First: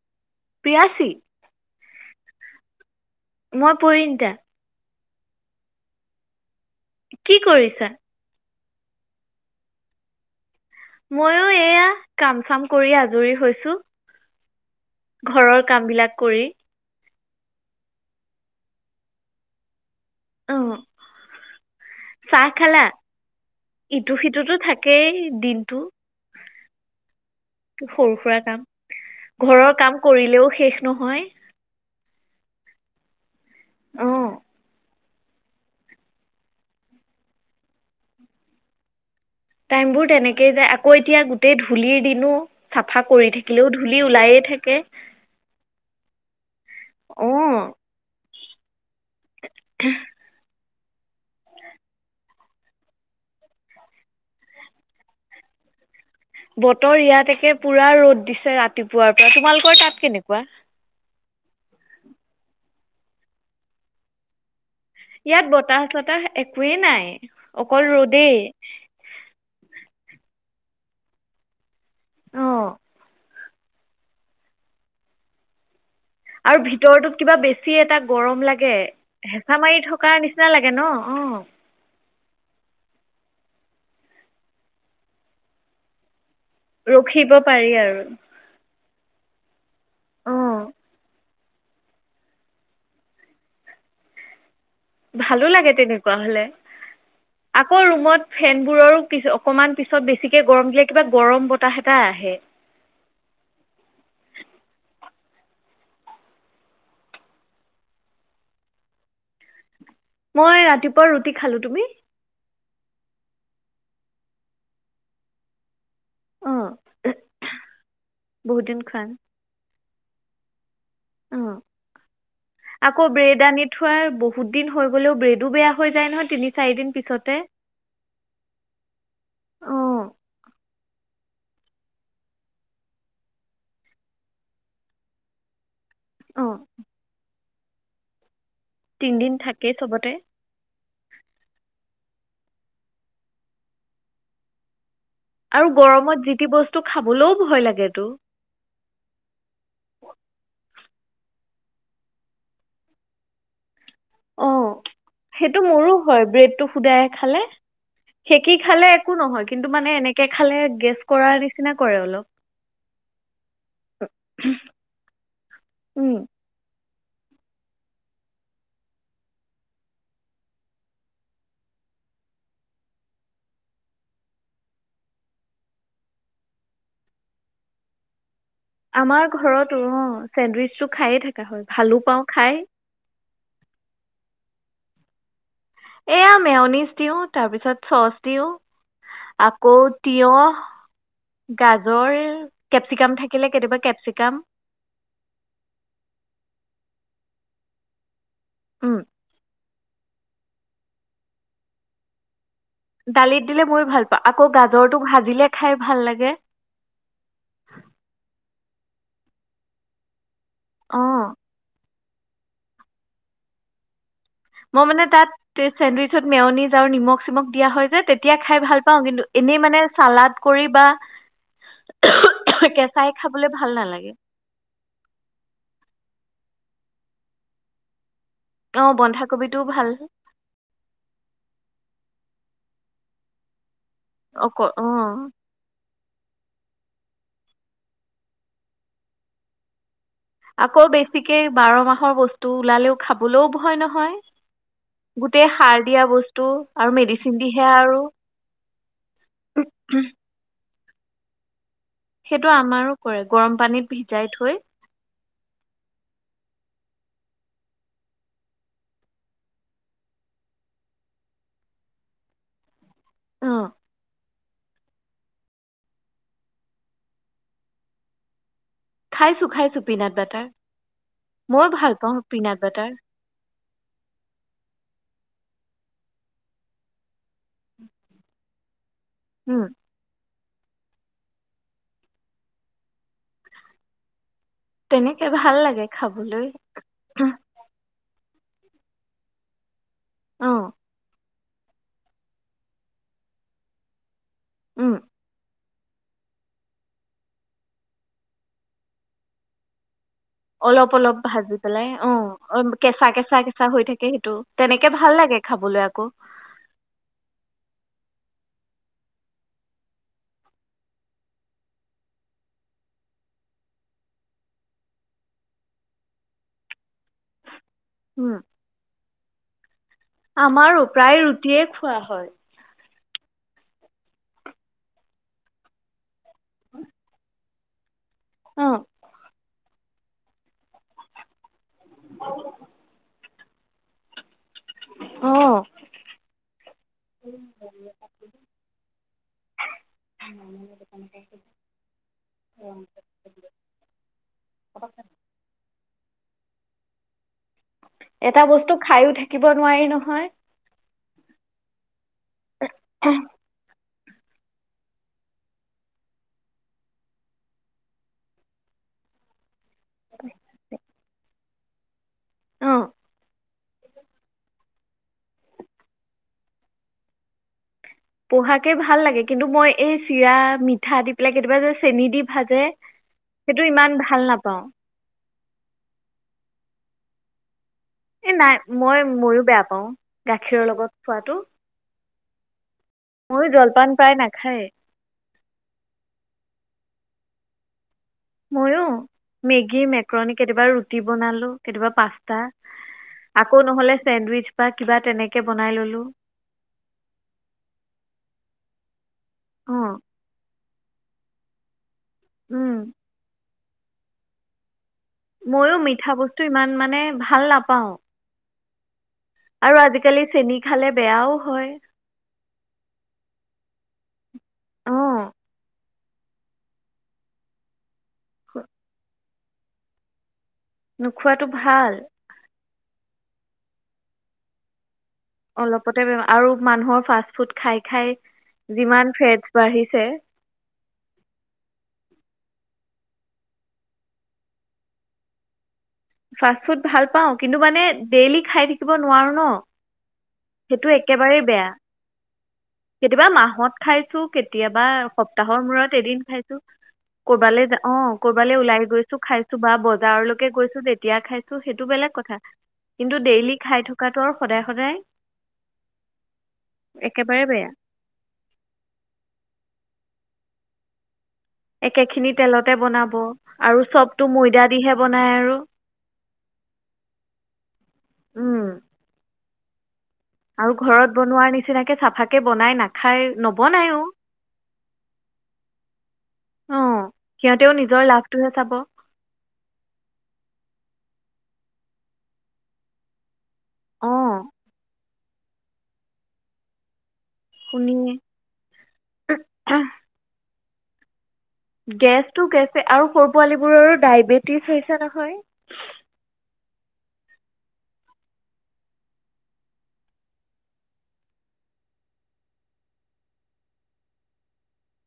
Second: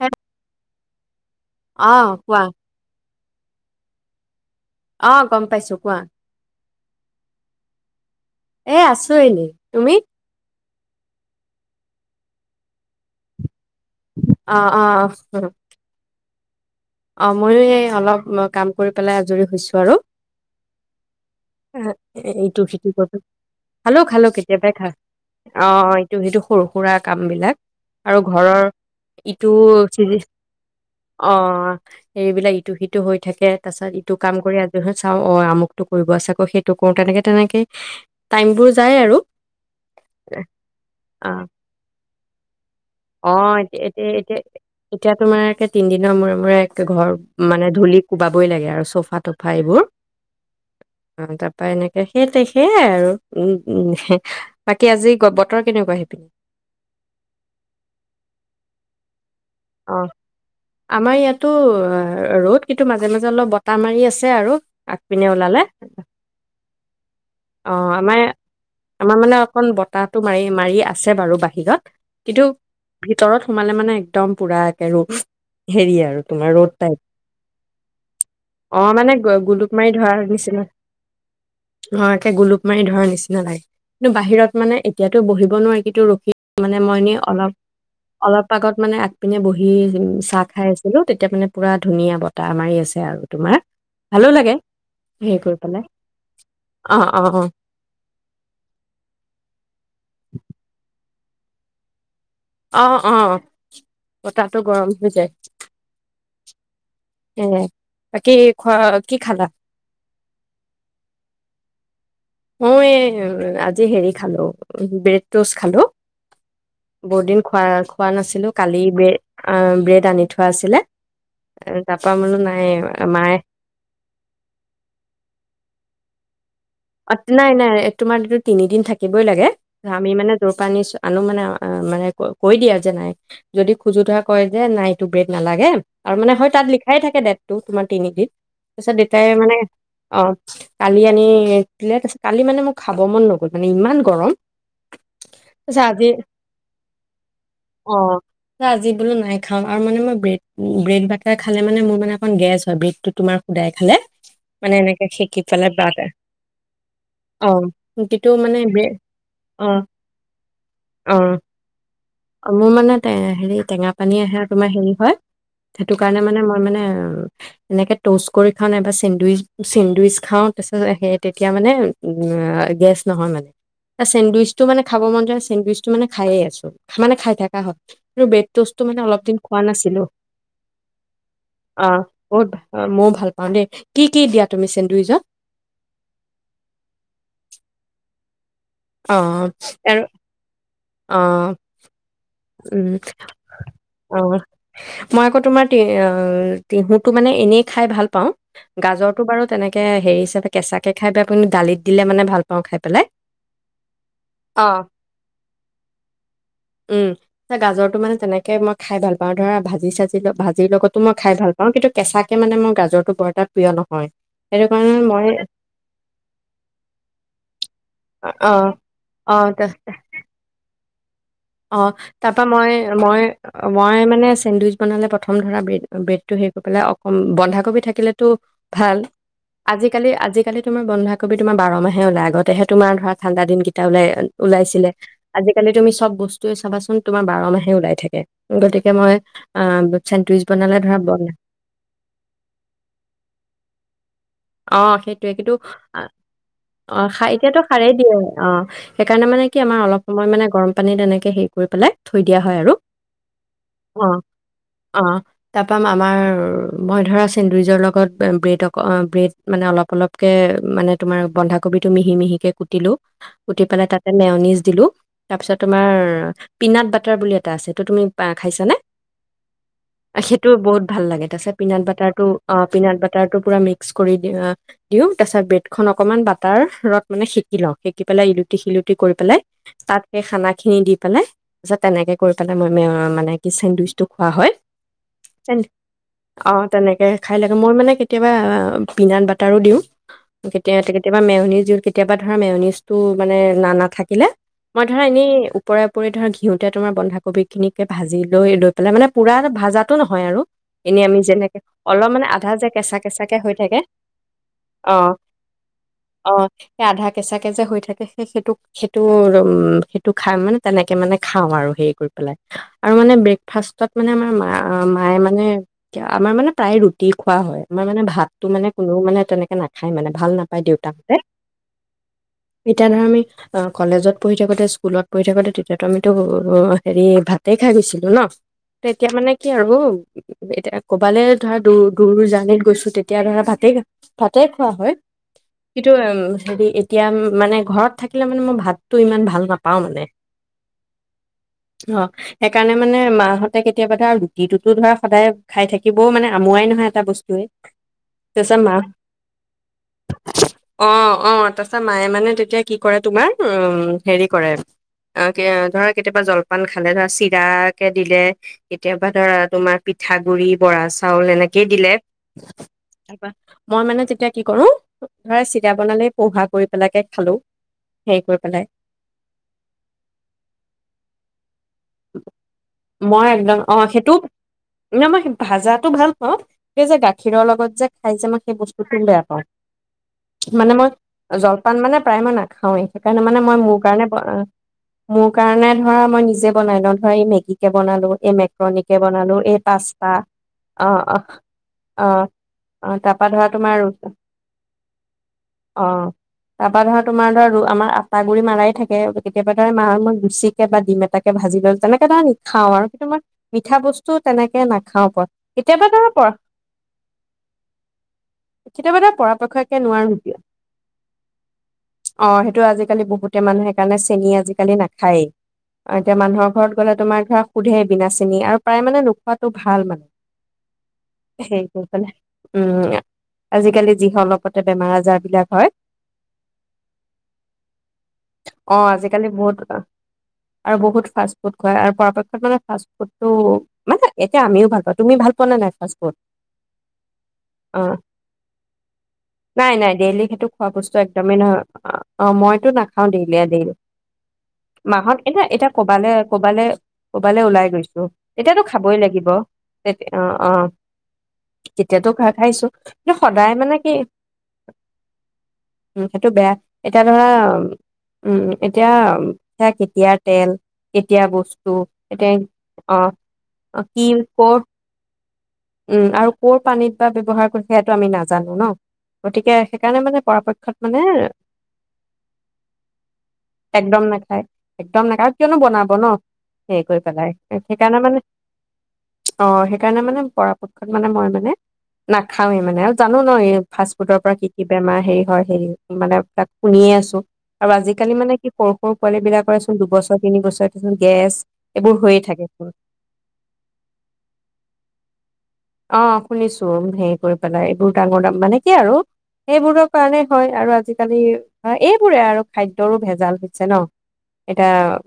হেত প্ৰিয়াশী অ কোৱাঁ মই, প্ৰৰিনিতা অ গম পাইছো কোৱাঁ। কি কৰিছা? এ আছোঁ এনেই তুমি। মইয়ো, এয়া কাম চাম কৰি আজৰি হৈছো। অ অ কামবিলাক কৰি অ ময়ো, এই অলপ কাম কৰি পেলাই আজৰি হৈছোঁ আৰু। অ এইটো সেইটো কৰোঁ। খালো ইটো খালো সিটোতো কেতিয়াবাই খালো। থাকেই অ দিনটো ইটো সিটো। সৰু সুৰা কাম বিলাক। সৰু আৰু সুৰা কাম ঘৰৰ ইটো ঘৰৰ কাম চিৰি কৰিলেও শেষ নহয় অ এইবিলাক ইটো সিটো হৈ থাকে তাৰ পাছত ইটো অঁ কাম কৰি আজৰি হ'ও চাও অ আমুকটো কৰিব আছে ক সেইটো কৰো তেনেকে তেনেকে টাইম বোৰ যাই আৰু। টাইম বোৰ তেনেকেই যায় আকৌ এতিয়া গোটেই ধূলিৰ দিনো চাফা কৰি অ থাকিলেও এ ধূলি এতিয়া এতিয়া ওলায়ে থাকে এতিয়া তোমাৰ একে তিনদিনৰ মূৰে মূৰে ঘৰ অঁ মানে ধূলি কোব [unintelligible] লাগে আৰু চব [unintelligible] এইবোৰ অ তাৰাপা এনেকে সেইট সেইয়াই আৰু উ উ বাকী আজি বতৰ কেনেকুৱা সেইপিনে? পুৰা ৰ'দ দিছে ৰাতিপুৱাৰ তোমালোকৰ তাত কেনেকুৱা টো অ ৰ'দ কিন্তু মাজে মাজে অলপ বতাহ মাৰি আছে আৰু আগ পিনে ইয়াত ওলালে বতাহ চতাহ একোৱেই নাই অ অকল আমাৰ ৰ'দেই আমাৰ মানে অকন বতাহটো মাৰি মাৰি আছে বাৰু বাহিৰত কিন্তু অঁ ভিতৰত সোমালে মানে একদম পুৰা একে ৰ হেৰি আৰু তোমাৰ আৰু ৰ'দ টাইপ ভিতৰতত কিবা বেছি এটা গৰম লাগে অ', মানে হেচা গোলুক মাৰি ধৰাৰ থকাৰ নিচিনা লাগে ন অ গুপ মাৰি ধৰাৰ নিচিনা লাগে কিন্তু বাহিৰত মানে এতিয়াতো বহিব নোৱাৰি কিন্তু ৰখি মানে মই এনে ৰখিব অলপ পাৰি আৰু অলপ আগত মানে আগপিনে বহি উ চাহ অঁ খাই আছিলো তেতিয়া মানে পুৰা ধুনীয়া বতাহ মাৰি আছে আৰু তোমাৰ ভালো লাগে। হেৰি ভালো কৰি লাগে পেলাই তেনেকুৱা হলে অ অ আকৌ ৰুমত ফেনবোৰৰ অকমান পিছত বেছিকে গৰম দিলে কিবা গৰম বতাহ এটা আহে। অ' অ' বতাহটো গৰম হৈ যায় এ বাকি খোৱা কি খালা মই ৰাতিপুৱা ৰুটি খালো তুমি মই আজি হেৰি খালো ব্ৰেড টচ খালো অঁ বহুত দিন খোৱা খোৱা নাছিলো বহুত দিন কালি খোৱা ব্ৰেড আ ব্ৰেড দানি থোৱা আছিলে অ তাৰ পৰা বোলো নাই আকৌ মায়ে ব্ৰেড আনি থোৱাৰ বহুত দিন হৈ গলেও ব্ৰেডো বেয়া হৈ যায় নহয় তিনি চাৰিদিন অ পিছতে নাই নাই তোমাৰ এইটো তিনিদিন থাকিবই লাগে অঁ আমি মানে জৰ পৰা নি আনো মানে মানে কৈ দিয়া যে নাই যদি খোজো থোৱা কয় যে নাই এইটো ব্ৰেড নালাগে আৰু মানে হয় অঁ তাত লিখাই থাকে ডেটটো তোমাৰ তিনিদিন তাৰপিছত দেউতাই তিনিদিন মানে থাকেই চবতে অ কালি আনি প্লেত আছে, কালি মানে মোক খাব মন নগ'ল, মানে ইমান গৰম আৰু আজি, গৰমত যি টি বস্তু খাবলৈও ভয় অ লাগেতো আজি বোলো নাই খাম আৰু মানে মই ব্ৰেড ব্ৰেড বাটাৰ খালে মানে মোৰ মানে অকণ গেছ হয়, ব্ৰেড টো তোমাৰ শুদাই খালে অ মানে এনেকে শেকি সেইটো পেলাই মোৰো বাট হয় ব্ৰেডটো শুদাই খালে অ ইটো সেকি মানে খালে ব্ৰেড একো নহয় কিন্তু অ মানে এনেকে খালে গেছ অ কৰাৰ নিচিনা কৰে অলপ অ মোৰ মানে হেৰি টেঙা পানী আহে তোমাৰ হেৰি হয়, সেইটো উম কাৰণে মানে মই মানে এ এনেকে টচ কৰি খাওঁ নাইবা চেন্দডুইচ চেন্দডুইচ খাওঁ তাৰপিছত সে তেতিয়া মানে উ গেছ নহয় মানে। চেডুইচটো মানে খাব মন যোৱা চেণ্ডউইচটো মানে খায়ে আছো, মানে খাই থকা হয় ৰু বে টোষ্টটো মানে অলপ আমাৰ দিন খোৱা ঘৰতো নাছিলো। অ চেণ্ডউইচটো খায়ে থকা হয় অ ভালো পাওঁ বহুত খাই ভ মইয়ো ভাল পাওঁ দেই, কি কি দিয়া তুমি চেন্দইজত এয়া মেওনিছ দিও, তাৰপিছত চচ দিওঁ। অ আকৌ আৰু তিয়হ অ গাজৰ উম কেপচিকাম থাকিলে কেতিয়াবা অ, কেপচিকাম মই আকৌ তোমাৰ তি অ তিহু মে এনেই খাই ভাল পা উম গাজৰটো বাৰু তেনেকে হে হাৰি কেঁচে খাই দালিত দিলে মানে ভাল পাওঁ খাই পেলাই। দালিত দিলে মই ভাল পাওঁ, আকৌ অ'। গাজৰটো ভাজিলে খাই ভাল লাগে। গাজৰ টো মানে তেনেকে তাকে মই খাই ভাল পাওঁ ধৰা ভাজি চাজি, ভাজ এই লগতো মই অ খাই ভাল পাওঁ, কিন্তু কেঁচাকে মানে মোৰ গাজৰটো বৰ এটা প্ৰিয় নহয়হ মই মানে তাত, চেণ্ডউইচত মেওনিজ আৰু নিমখ চিমখ দিয়া হয় যে অ', তেতিয়া খাই ভাল পাওঁ কিন্তু অ', এনেই তা মানে চালাড কৰি বা অ তাৰ পৰা মই কেঁচাই মই খাবলৈ ভাল মই নালাগে মানে চেণ্ডউইচ বনালে প্ৰথম ধৰা ব্ৰেড টো হে কৰি পেলে, অকল বন্ধাকবি থাকিলে তো অঁ ভাল বন্ধাকবিটোও ভাল আজিকালি আজিকালি টো মই বন্ধাক কবি তোমাৰ বাৰ মাহে ওলাই আতেহে তোমাৰ ধৰা ঠাণ্ডা দিন এ অক ওলাই-ওলাইছিলে অঁ আজিকালি তুমি চব তুমি চাবাচোন তোমাৰ বাৰ মাহে ওলাই থাকে গতিকে মই আ আকৌ বেছিকে বাৰ মাহৰ বস্তু ওলালেও খাবলৈও ভয় নহয় হয় অ সেইটোয়ে কিন্তু আৰু অ মেডিচিন সাৰেই দিয়ে দিহে সাৰেই আৰু দিয়ে অ সেইকাৰণে মানে কি আমাৰ অলপ সময় মানে গৰম পানী তেনেকে শিক কৰি পেলাই থৈ দিয়া সেইটো হয় আৰু, আমাৰো কৰে গৰম পানীত অঁ ভিজাই থৈ অঁ তাৰ পৰা আমাৰ মই ধৰা চেণ্ডুইজৰ লগত ব্ৰেড অক ব্ৰেড মানে অলপ-অলপকে মানে তোমাৰ বন্ধাকবিটো মিহি-মিহিকে কুটিলো। উঠি অঁ পেলাই তাতে মেওনিজ দিলো, তাৰপিছত তোমাৰ পিনাট বাটাৰ বুলি এটা আছে সেতো তুমি খাইছানে? খাইছোঁ খাইছোঁ পিনাট বাটাৰ সেইটো বহুত ভাল লাগে, তাচে ময়ো পিনাট ভাল পাওঁ বাটাৰটো অ বাটাৰ পিনাট বাটাৰটো পুৰা মিক্স দিওঁ তাৰছত ব্ৰেডখন অকনমান বাটাৰ ৰত মানে সেকি লওঁ, সেকি পেলাই ইলুটি শিলুি কৰি পেলাই তাত সেই খানা খিনি দি পেলাই তাৰ পিছত তেনেকে কৰি পেলাই মই মানে কি চেণ্ডবিটচ টো খোৱা হয়। তেনেকৈ ভাল লাগে খাবলৈ অ' তেনেকে খাই লাগে মোৰ মানে কিবা আহ পিনাত বাটাৰো দিওঁ। অঁ কেতিয় কেতিয়াবা মেও অনজত কেতিয়াবা ধৰাম এ অনজ টো মানে না নাথাকিলে মই উম ধৰা এনেই ওপৰা উপৰি ধৰক ঘিউতে তোমাৰ বন্ধাকবি খিনিকে ভাজি লৈ লৈ পেলাই মানে পুৰা ভাজাত টো নহয় আৰু অলপ এনে অলপ আমি ভাজি যেনেকে পেলাই অলপ অঁ মানে আধা যে কেঁচা, কেঁচা কে হৈ থাকে। সেইটো তেনেকৈ ভাল অ', লাগে খাবলৈ আকৌ অ' সেই আধা কেঁচা কে যে হৈ থাকে। সেইটোক, সেইটো, উমম সেইটো খাম মানে তেনেকে মানে খাওঁ আৰু হেৰি কৰি পেলাই আৰু মানে ব্ৰেকফাষ্টত মানে আমাৰ মা মায়ে মানে আমাৰ মানে প্ৰায় ৰুট দি খোৱা হয় আমাৰ মানে উম ভাতটো মানে মানে তেনেকে না। আমাৰো প্ৰায় ৰুটিয়ে খোৱা হয়। তেতিয়া ধ আমি অ'কলেজত পঢি থাকোতে স্কুলত পঢি থাকোতে তেতিয়াতো আমি এইটো হেৰি ভাত তাতে খাই গৈছিলো ন অঁ এতিয়া মানে কি আৰু এতিয়া কবালৈ ধৰা দুৰ, দূৰ জানিত গৈছো তেতিয়া ধৰা ভাত ঠিকে থাক। ত খোৱা হয় অঁ কিতু উম হেৰী এতিয়া মানে ঘৰত থাকিলে মানে মই ভাতটো ইমান ভাল নাপাও মানে অ' সেইকাৰণে মানে মাহতে কেতিয়াবা ধৰা ৰুটিটোতো ধৰা সদায় খাই থাকে। থাকিবও মানে আমোোৱাই নহয় এটা বস্তুৱে। এটা তাৰছত বস্তু মা খায়ো থাকিব নোৱাৰি নহয় অ', অ' তাৰছত মায়ে মানে তেতিয়া কি কৰে তোমাৰ উ। হেৰি কৰে অ'ধৰা কেতিয়াবা জলপান খালে ধৰা চিৰা কে দিলে কেতিয়াবা ধৰা তোমাৰ পিঠাগুৰি বৰা চাউল এনেক কি দিলে অঁ তাৰপা মই মানে তেতিয়া কি কৰো ধৰা চিৰা বনালে পোহা কৰি পেলাকে খালো। হেৰি কৰি পেলাই পঢ়াকে ভাল লাগে কিন্তু মই এই চিৰা মিঠা দি পেলাই কেতিয়াবা যে চেনি দি ভাজে মই একদম অ' ইমান সেইটো ভাল নাপাওঁ ন মই ভাজাতটো ভাল পাওঁ, এই যে গাখীৰৰ লগত যে খাই যে এই মই নাই সেই মই বস্তুটোও বেয়া ময়ো পাওঁ গাখীৰৰ মানে মই লগত খোৱাটো জলপান মানে প্ৰায় মই নাখাওঁৱেই। সেইকাৰণে মানে ময়ো মই মোৰ জলপান কাৰণে, প্ৰায় অ নাখায়েই মোৰ কাৰণে ধৰা মই নিজে বনাই লওঁ ধৰা এই মেগী কে বনালো। এই ময়ো মেক্ৰণীকে বনালো এই মেগী পাস্তা মেক্ৰণী কেতিয়াবা অ ৰুটি অ বনালোঁ কেতিয়াবা অ পাস্তা অ তাৰপৰা ধৰা আকৌ তোমাৰ নহ'লে চেণ্ডউইচ বা কিবা তেনেকে বনাই অ ল'লোঁ তাৰপৰা ধৰা তোমাৰ ধৰা আমাৰ আটা গুৰি মাৰাই থাকে কেতিয়াবা ধই মাৰ অঁ মই গুচি। কে বাদ দিম এটা ভাজি লল তেনে খাওঁ আৰু হেইটো মই। মিঠা বস্তু তেনেকে নাখ ময়ো মিঠা বস্তু ইমান মানে ভাল নাপাওঁ। [unintelligible] আৰু পৰাপক্ষকে নোৱাৰো আজিকালি কিয় চেনি খালে বেয়াও হয় অ সেইটো আজিকালি বহুতে মানুহে। সেইকাৰণে চেনি আজিকালি নাখায়েই। অঁ অ এতিয়া মানুহৰ ঘৰত গ'লে তোমাৰ ধৰা সোধে বিনা চিনি আৰু প্ৰায় মানে নোখোৱা তটো ভাল নোখোৱাটো মানে। হেই কৈ ভাল পেলে উম আজিকালি যিসকলপতে বেমাৰ আজাৰ। বিলাক হয় অলপতে আৰু মানুহৰ ফাষ্ট ফুড খাই খাই অ যিমান আজিকালি ফেটছ বহুত বাঢ়িছে। আৰু বহুত ফাষ্ট ফুড খুৱাই আৰু পৰাপক্ষত মানে ফাষ্ট ফুডটো মানে এতিয়া আমিও ভাল পাও তুমি ভাল পোৱা নে নাই ফাষ্ট ফুড। ফাষ্ট ফুড ভাল পাওঁ কিন্তু অ মানে ডেইলি খাই থাকিব নোৱাৰো ন নাই নাই ডেইলি খোৱা সেইটো বস্তু একদমেই একেবাৰেই নহয় বেয়া অ অ মইতো নাখাও কেতিয়াবা ডেইলি ডেইলি মাহত খাইছো কেতিয়াবা। মাহত এতিয়া সপ্তাহৰ এতিয়া মূৰত কবালে এদিন খাইছো কবালে কবালে কৰবালৈ ওলাই অ গৈছো কৰ'বালৈ তেতিয়াতো ওলাই খাবই গৈছো খাইছো বা বজাৰলৈকে গৈছো। কেতিয়াতো খ খাইছো কিন্তু সদায় ডেইলি মানে খাই কি থকাটো আৰু সদায় সদায় উ সেইটো বেয়া এতিয়া ধৰা একেবাৰে বেয়া উম এতিয়া সেয়া কেতিয়া। তেল কেতিয়া বোৰ্ত। একে খিনি তেলতে বনাব আৰু কি চবটো কৰ ময়দা দিহে বন। উম আৰু কৰ পানীত বা ব্যৱহাৰ কৰি সেইটো আমি নাজানো উম ন গতিকে। সেইকাৰনে মানে। আৰু পৰাপক্ষত মানে ঘৰত বনোৱাৰ নিচিনাকৈ চাফাকৈ বনাই নাখায় নবনায়ো একদম অ নাখায় একদম নাখায় কিয়নো বনাব ন সেৰি কৰি পেলাই সিহঁতেও সেইকাৰণে নিজৰ মানে লাভটোহে চাব অ সেইকাৰণে মানে। ফা ফুড খ মানে মই মানে নাখাওৱে মানে আৰু জানো ন এই ফাষ্ট অ ফুডৰ পৰা কি কি বেমাৰ হেৰি হয় হেৰি মানে তাক শুনিয়ে আছো। আৰু আজিকালি শুনিয়ে মানে কি সৰু সৰু পোৱালী বিলাকৰেচোন দুবছৰ তিন বছৰ। ত গেছ এইবোৰ হৈয়ে গেছটো থাকেচোন গেছে আৰু সৰু পোৱালী বোৰৰো ডায়বেটিছ হৈছে ন হয়। অ শুনিছো হেৰি কৰি পেলাই এইবোৰ ডাঙৰ দাম মানে কি আৰু সেইবোৰৰ কাৰণে হয় আৰু আজিকালি এইবোৰে আৰু খাদ্যৰো ভেজাল হৈছে ন এতিয়া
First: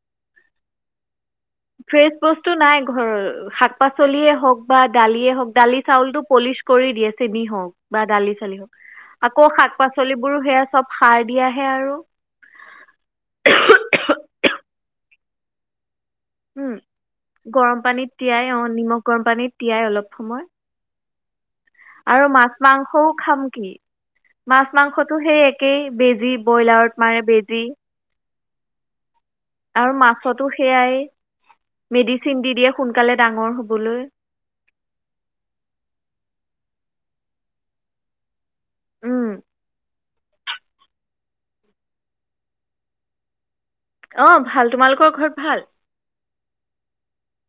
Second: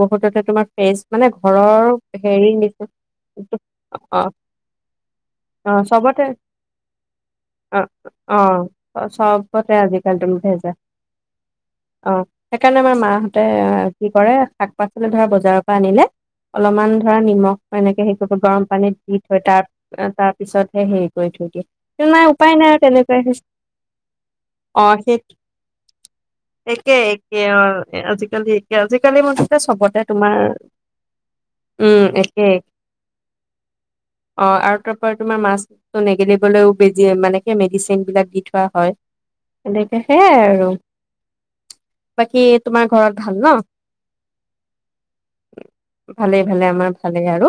বহুততে তোমাৰ ফেচ মানে ঘৰৰ ফ্ৰেছ বস্তু হেৰি নাই নিছো। ঘৰৰ শাক পাচলিয়ে হওক বা দালিয়েই হওক দালি চাউলতটো চবতে পলিচ কৰি দিয়ে চেনি হওক অ বা দালি অ চালি হওঁক আকৌ শাক চবতে আজিকালি তুমি পাচলিবোৰো সেয়া ভেজাল চব সাৰ দিয়াহে আৰু অ সেইকাৰণে আমাৰ মাহঁতে কি কৰে শাক পাচলি ধৰা বজাৰৰ পৰা আনিলে উম, অলপমান ধৰা নিমখ গৰম এনেকে পানীত হেো তিয়াই অঁ গৰম পানীত নিমখ দি গৰম থৈ পানীত তাৰ তিয়াই অলপ তাৰ সময় পিছতহে সাৰিকৈ থৈয়দিয়া আৰু মাছ মাংসও খাম কি মাছ মাংসটো সেই একেই বেজি ব্ৰইলাৰত মাৰে বেজি কি ক কালি মঠতে চবতে তোমাৰ সেয়াই উম মেডিচিন একে দি দিয়ে সোনকালে ডাঙৰ হ'বলৈ অ আৰু তাৰপ তোমাৰ মাছটো নিগেটিভ গলেও বেজ মানেে মেডিচিন বিলাক দি থোৱা হয় সেনেকে সেয় আৰু বাকী তোমাৰ ঘৰত ভাল ন অ ভাল তোমালোকৰ ঘৰত ভাল ভালেই ভালে আমাৰ ভালেই আৰু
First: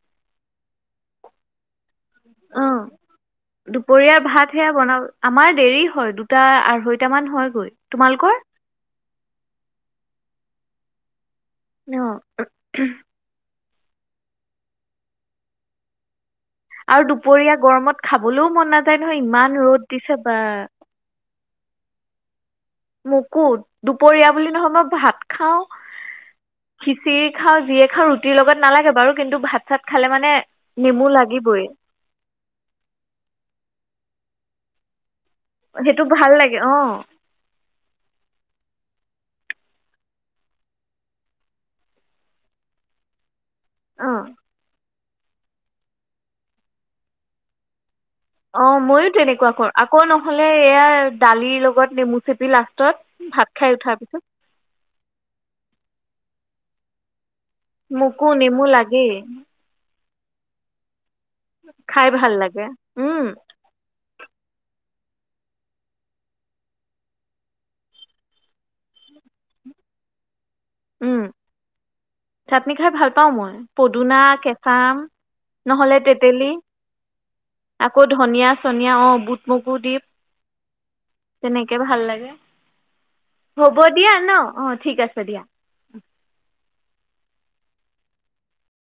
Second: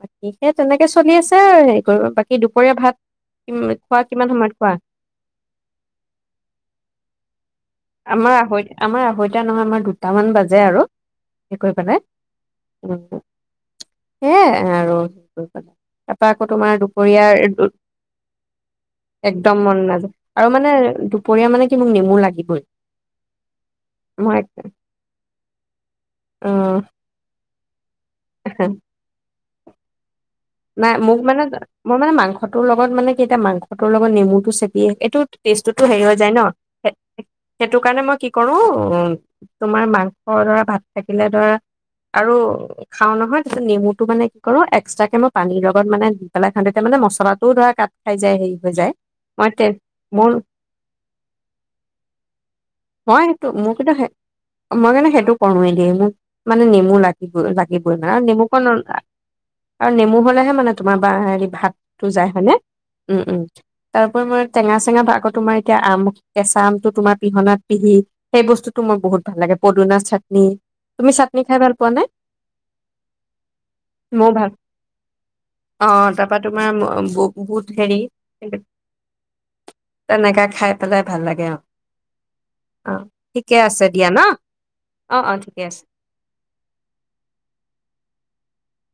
বাকীহে তেনেকে চলি আছে আৰু বাকী দুপৰীয়া অঁ ভাত খোৱা দুপৰীয়াৰ কিমান ভাত সময়ত সেয়া খোৱা বনাব আমাৰ দেৰি হয় দুটা আঢ়ৈটামান হয়গৈ আমাৰ তোমালোকৰ আত আমাৰ আৈত নহয় আমাৰ দুটামান বাজি যে আৰু সে কৰি পানাই অঁ উ সেয় আৰু আকৌ তোমাৰ আৰু দুপৰীয়াাৰ দুপৰীয়া গৰমত খাবলৈও মন নাযায় নহয় ইমান এক্দম ৰ'দ মন নাযায় দিছে বা আৰু মানে দুপৰীয়া মানে কি মোক নেমু লাগে লাগিবই মোকো দুপৰীয়া বুলি নহয় মই ভাত খাও উম খিচিৰি খজ ৰুটিৰ লগত নালাগে বাৰু কিন্তু ভাত তাত খালে মানে নাই নেমু মোক মানে লাগিবই মই মানে মাংসটোৰ লগত মানে কেইতিয়া মাংসটোৰ লগত নেমু টো চেপিয়ে এইটোত টেষ্টতো সেইটো হেৰি হৈ ভাল যায় ন লাগে অঁ সেইটো কাৰণে মই কি কৰো তোমাৰ মাংসৰ দৰা ভাত থাকিলে দৰা আৰু খাও নহয় তাৰিছত নেমুটো অঁ মানে কি কৰো এক ইষ্টাগ্ৰামত পানীৰ লগত মানে দি পেলাই খান্দিতে মানে মছলাটোও ধৰা কাট খাই যায় হেৰি অ হৈ যায় ময়ো তেনেকুৱা মই কৰো তে আকৌ মোৰ নহলে এয়া দালিৰ লগত নেমু চেপি মই লাষ্টত সেইটো ভাত মোৰ খাই উঠাৰ পিছত নেমু মানে নেমু লাগ ল লাগিবই ন মোকো নেমুক নেমু লাগেই নেমু হলে হে মানে তোমাৰ বা হেৰি ভাত টো খাই যায় ভাল মানে। লাগে উম উম তাৰপৰি মই টেঙা চেঙা ভাগত তোমাৰ এতিয়া আম কেঁচা আমটো তোমাৰ পিহনাত পিহি সেই বস্তুতটো মোৰ বহুত ভাল লাগে। পদুনা চাটনি, তুমি উম চাটনি খাই ভাল পোৱা নে? চাটনি খাই ভাল পাও মই। পদুনা, ময়ো ভাল কেঁচা আম অ নহলে তাৰপা টেতিলি তোমাৰ বুট হেৰি আকৌ ধনীয়া-চনীয়া, বুট-মগু দি, তেনেকা খাই পেলাই ভাল লাগে অ তেনেকে ভাল লাগে, অ ঠিকে হ'ব দিয়া ন। অ', ঠিক আছে দিয়া। গেছ,